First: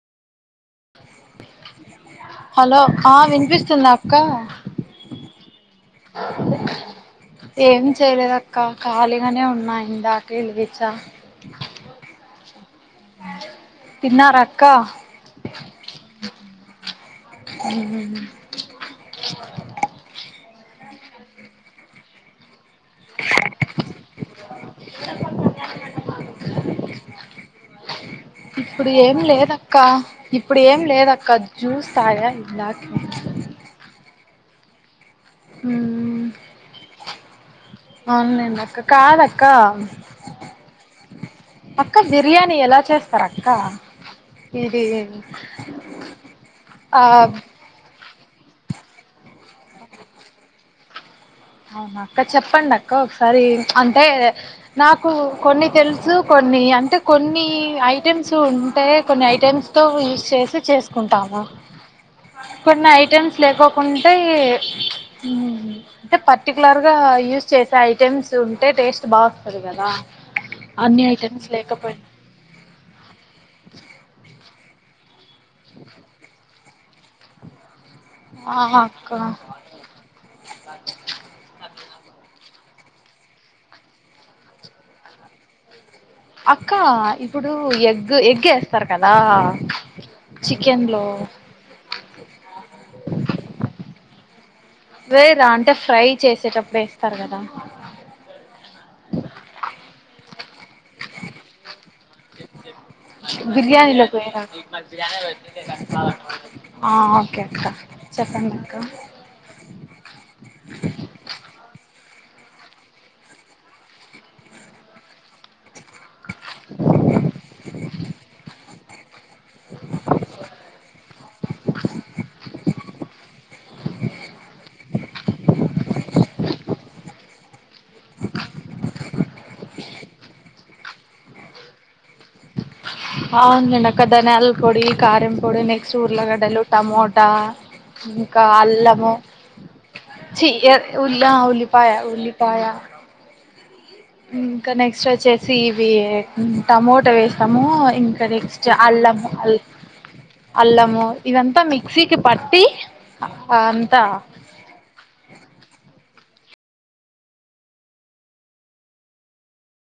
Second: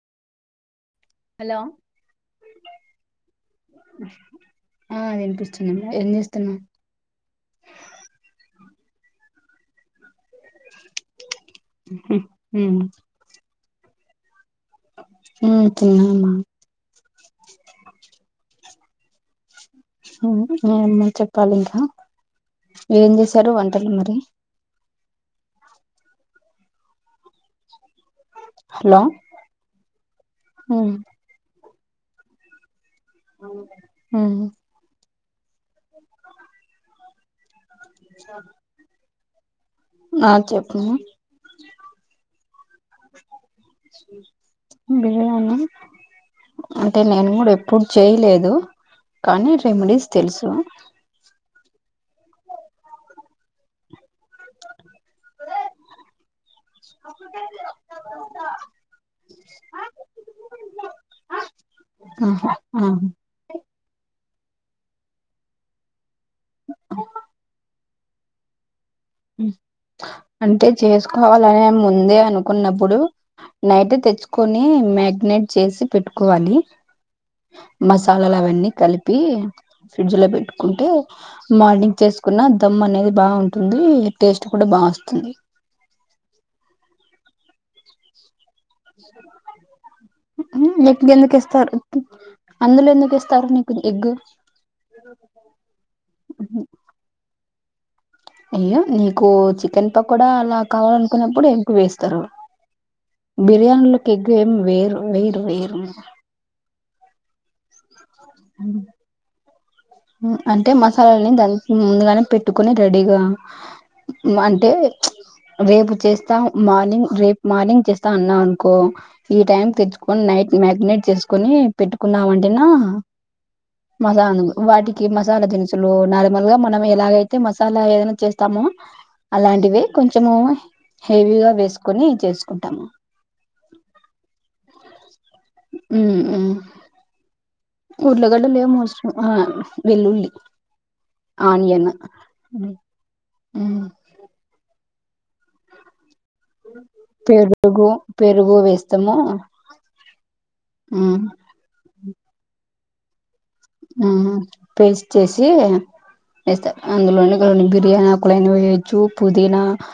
Hello hello ఆ వినిపిస్తుందా అక్క ఆ వినిపిస్తుందమ్మా ఏం చేస్తున్నావ్ ఏమి చేయలేదుక్క ఖాళీగానే ఉన్నాయిందా కిల్గిచా మ్మ్ తిన్నా రా క్క తిన్నామ్మా చెప్పాలి ఇంకా ఏం చేసారు వంటలు మరి [inaudible] ఇప్పుడు హలో ఏం లేదక్క ఇప్పుడు ఏం ఉమ్ లేదక్క జ్యూస్ తాగ ఇందాకే ఊ బావుందెందక్క. కాదక్కా అక్క ఆ చెప్పు అక్క బిర్యానీ ఎలా చేస్తారు అక్క ఇది బిర్యానీ ఆ కాని రెమిడీస్ తెలుసు అవునా అక్క చెప్పండి అక్క ఒకసారి అ అంటే నాకు కొన్ని తెలుసు కొన్ని అంటే కొన్ని ఐటెమ్స్ ఉంటే కొన్ని ఐటమ్స్ తో యూస్ చేసి చేసుకుంటాము ఆహా ఆ కొన్ని ఐటమ్స్ లేకోకుంటే ఏ అంటే పర్టికులర్ గా యూజ్ చేసే ఐటెమ్స్ ఉంటే టేస్ట్ బాగా వస్తుంది కదా అంటే అన్ని ఐటెమ్స్ చేసుకోవాలని లేకపోయి ముందే అనుకున్నప్పుడు నైట్ తెచ్చుకొని మ్యాగ్నెట్ చేసి పెట్టుకోవాలి [inaudible] మసాలాలు అవన్నీ అక్క కలిపి ఫ్రిడ్జ్ లో పెట్టుకుంటే మార్నింగ్ చేసుకున్న దమ్ అనేది బావుంటుంది టేస్ట్ కూడా బా వస్తుంది అక్క ఇప్పుడు ఎగ్గు ఎగ్గే చికెన్లో ఎగ్ ఎందుకు ఇస్తారు అందులో ఎందుకు ఇస్తారు నీకు ఎగ్ వేదా అంటే ఫ్రై చేసేటప్పుడు వేస్తారు గదా ఇప్ప కూడా అలా కావాలనుకున్నప్పుడే వేస్తారు బిర్యానీలోకి ఎగ్ ఏమి వేయరు వేరు వేరు ఆ ఓకే అక్క చెప్పండి అక్క అంటే మసాలాలని దాని ముందుగానే పెట్టుకుని రెడీగా అంటే ప్చ్ రేపు చేస్తా మార్నింగ్ రేపు మార్నింగ్ చేస్తా అన్నా అనుకో ఈ టైం తెచ్చుకొని నైట్ మ్యాగినేట్ చేసుకుొని పెట్టుకున్నాం అంటేనా మసాలను వాటికి మసాలా దినుసులు నార్మల్ గా మనం ఎలా అయితే మస్ అలా ఏదైనా చేస్తాము అలాంటివే కొంచము హెవీగా వేసుకుని చేసుకుంటాము అవును లేండి అక్క ధనియాల పొడి కారం పొడి నెక్స్ట్ ఊర్లగడ్డ లు టమోటా ఇంకా ఉర్లగడ్డలే మోస్ట్ అల్లము ఆ వెల్లుల్లిలి చి ఉల్లా ఆనియన్ ఉల్లిపాయ ఉల్లిపాయ ఉ ఉ ఇంకా నెక్స్ట్ వచ్చేసి ఇవి టమోటా వేస్తాము పెరుగు ఇంకా పెరుగు నెక్స్ట్ అల్లము వేస్తాము అల్ అల్లము మ్మ్ ఇదంతా మిక్సీకి పట్టి అంతా ఆ పేస్ట్ చేసి వేస్తారు అందులోనే కొన్ని బిర్యానీ ఆకులు అయిన వేయొచ్చు పుదీనా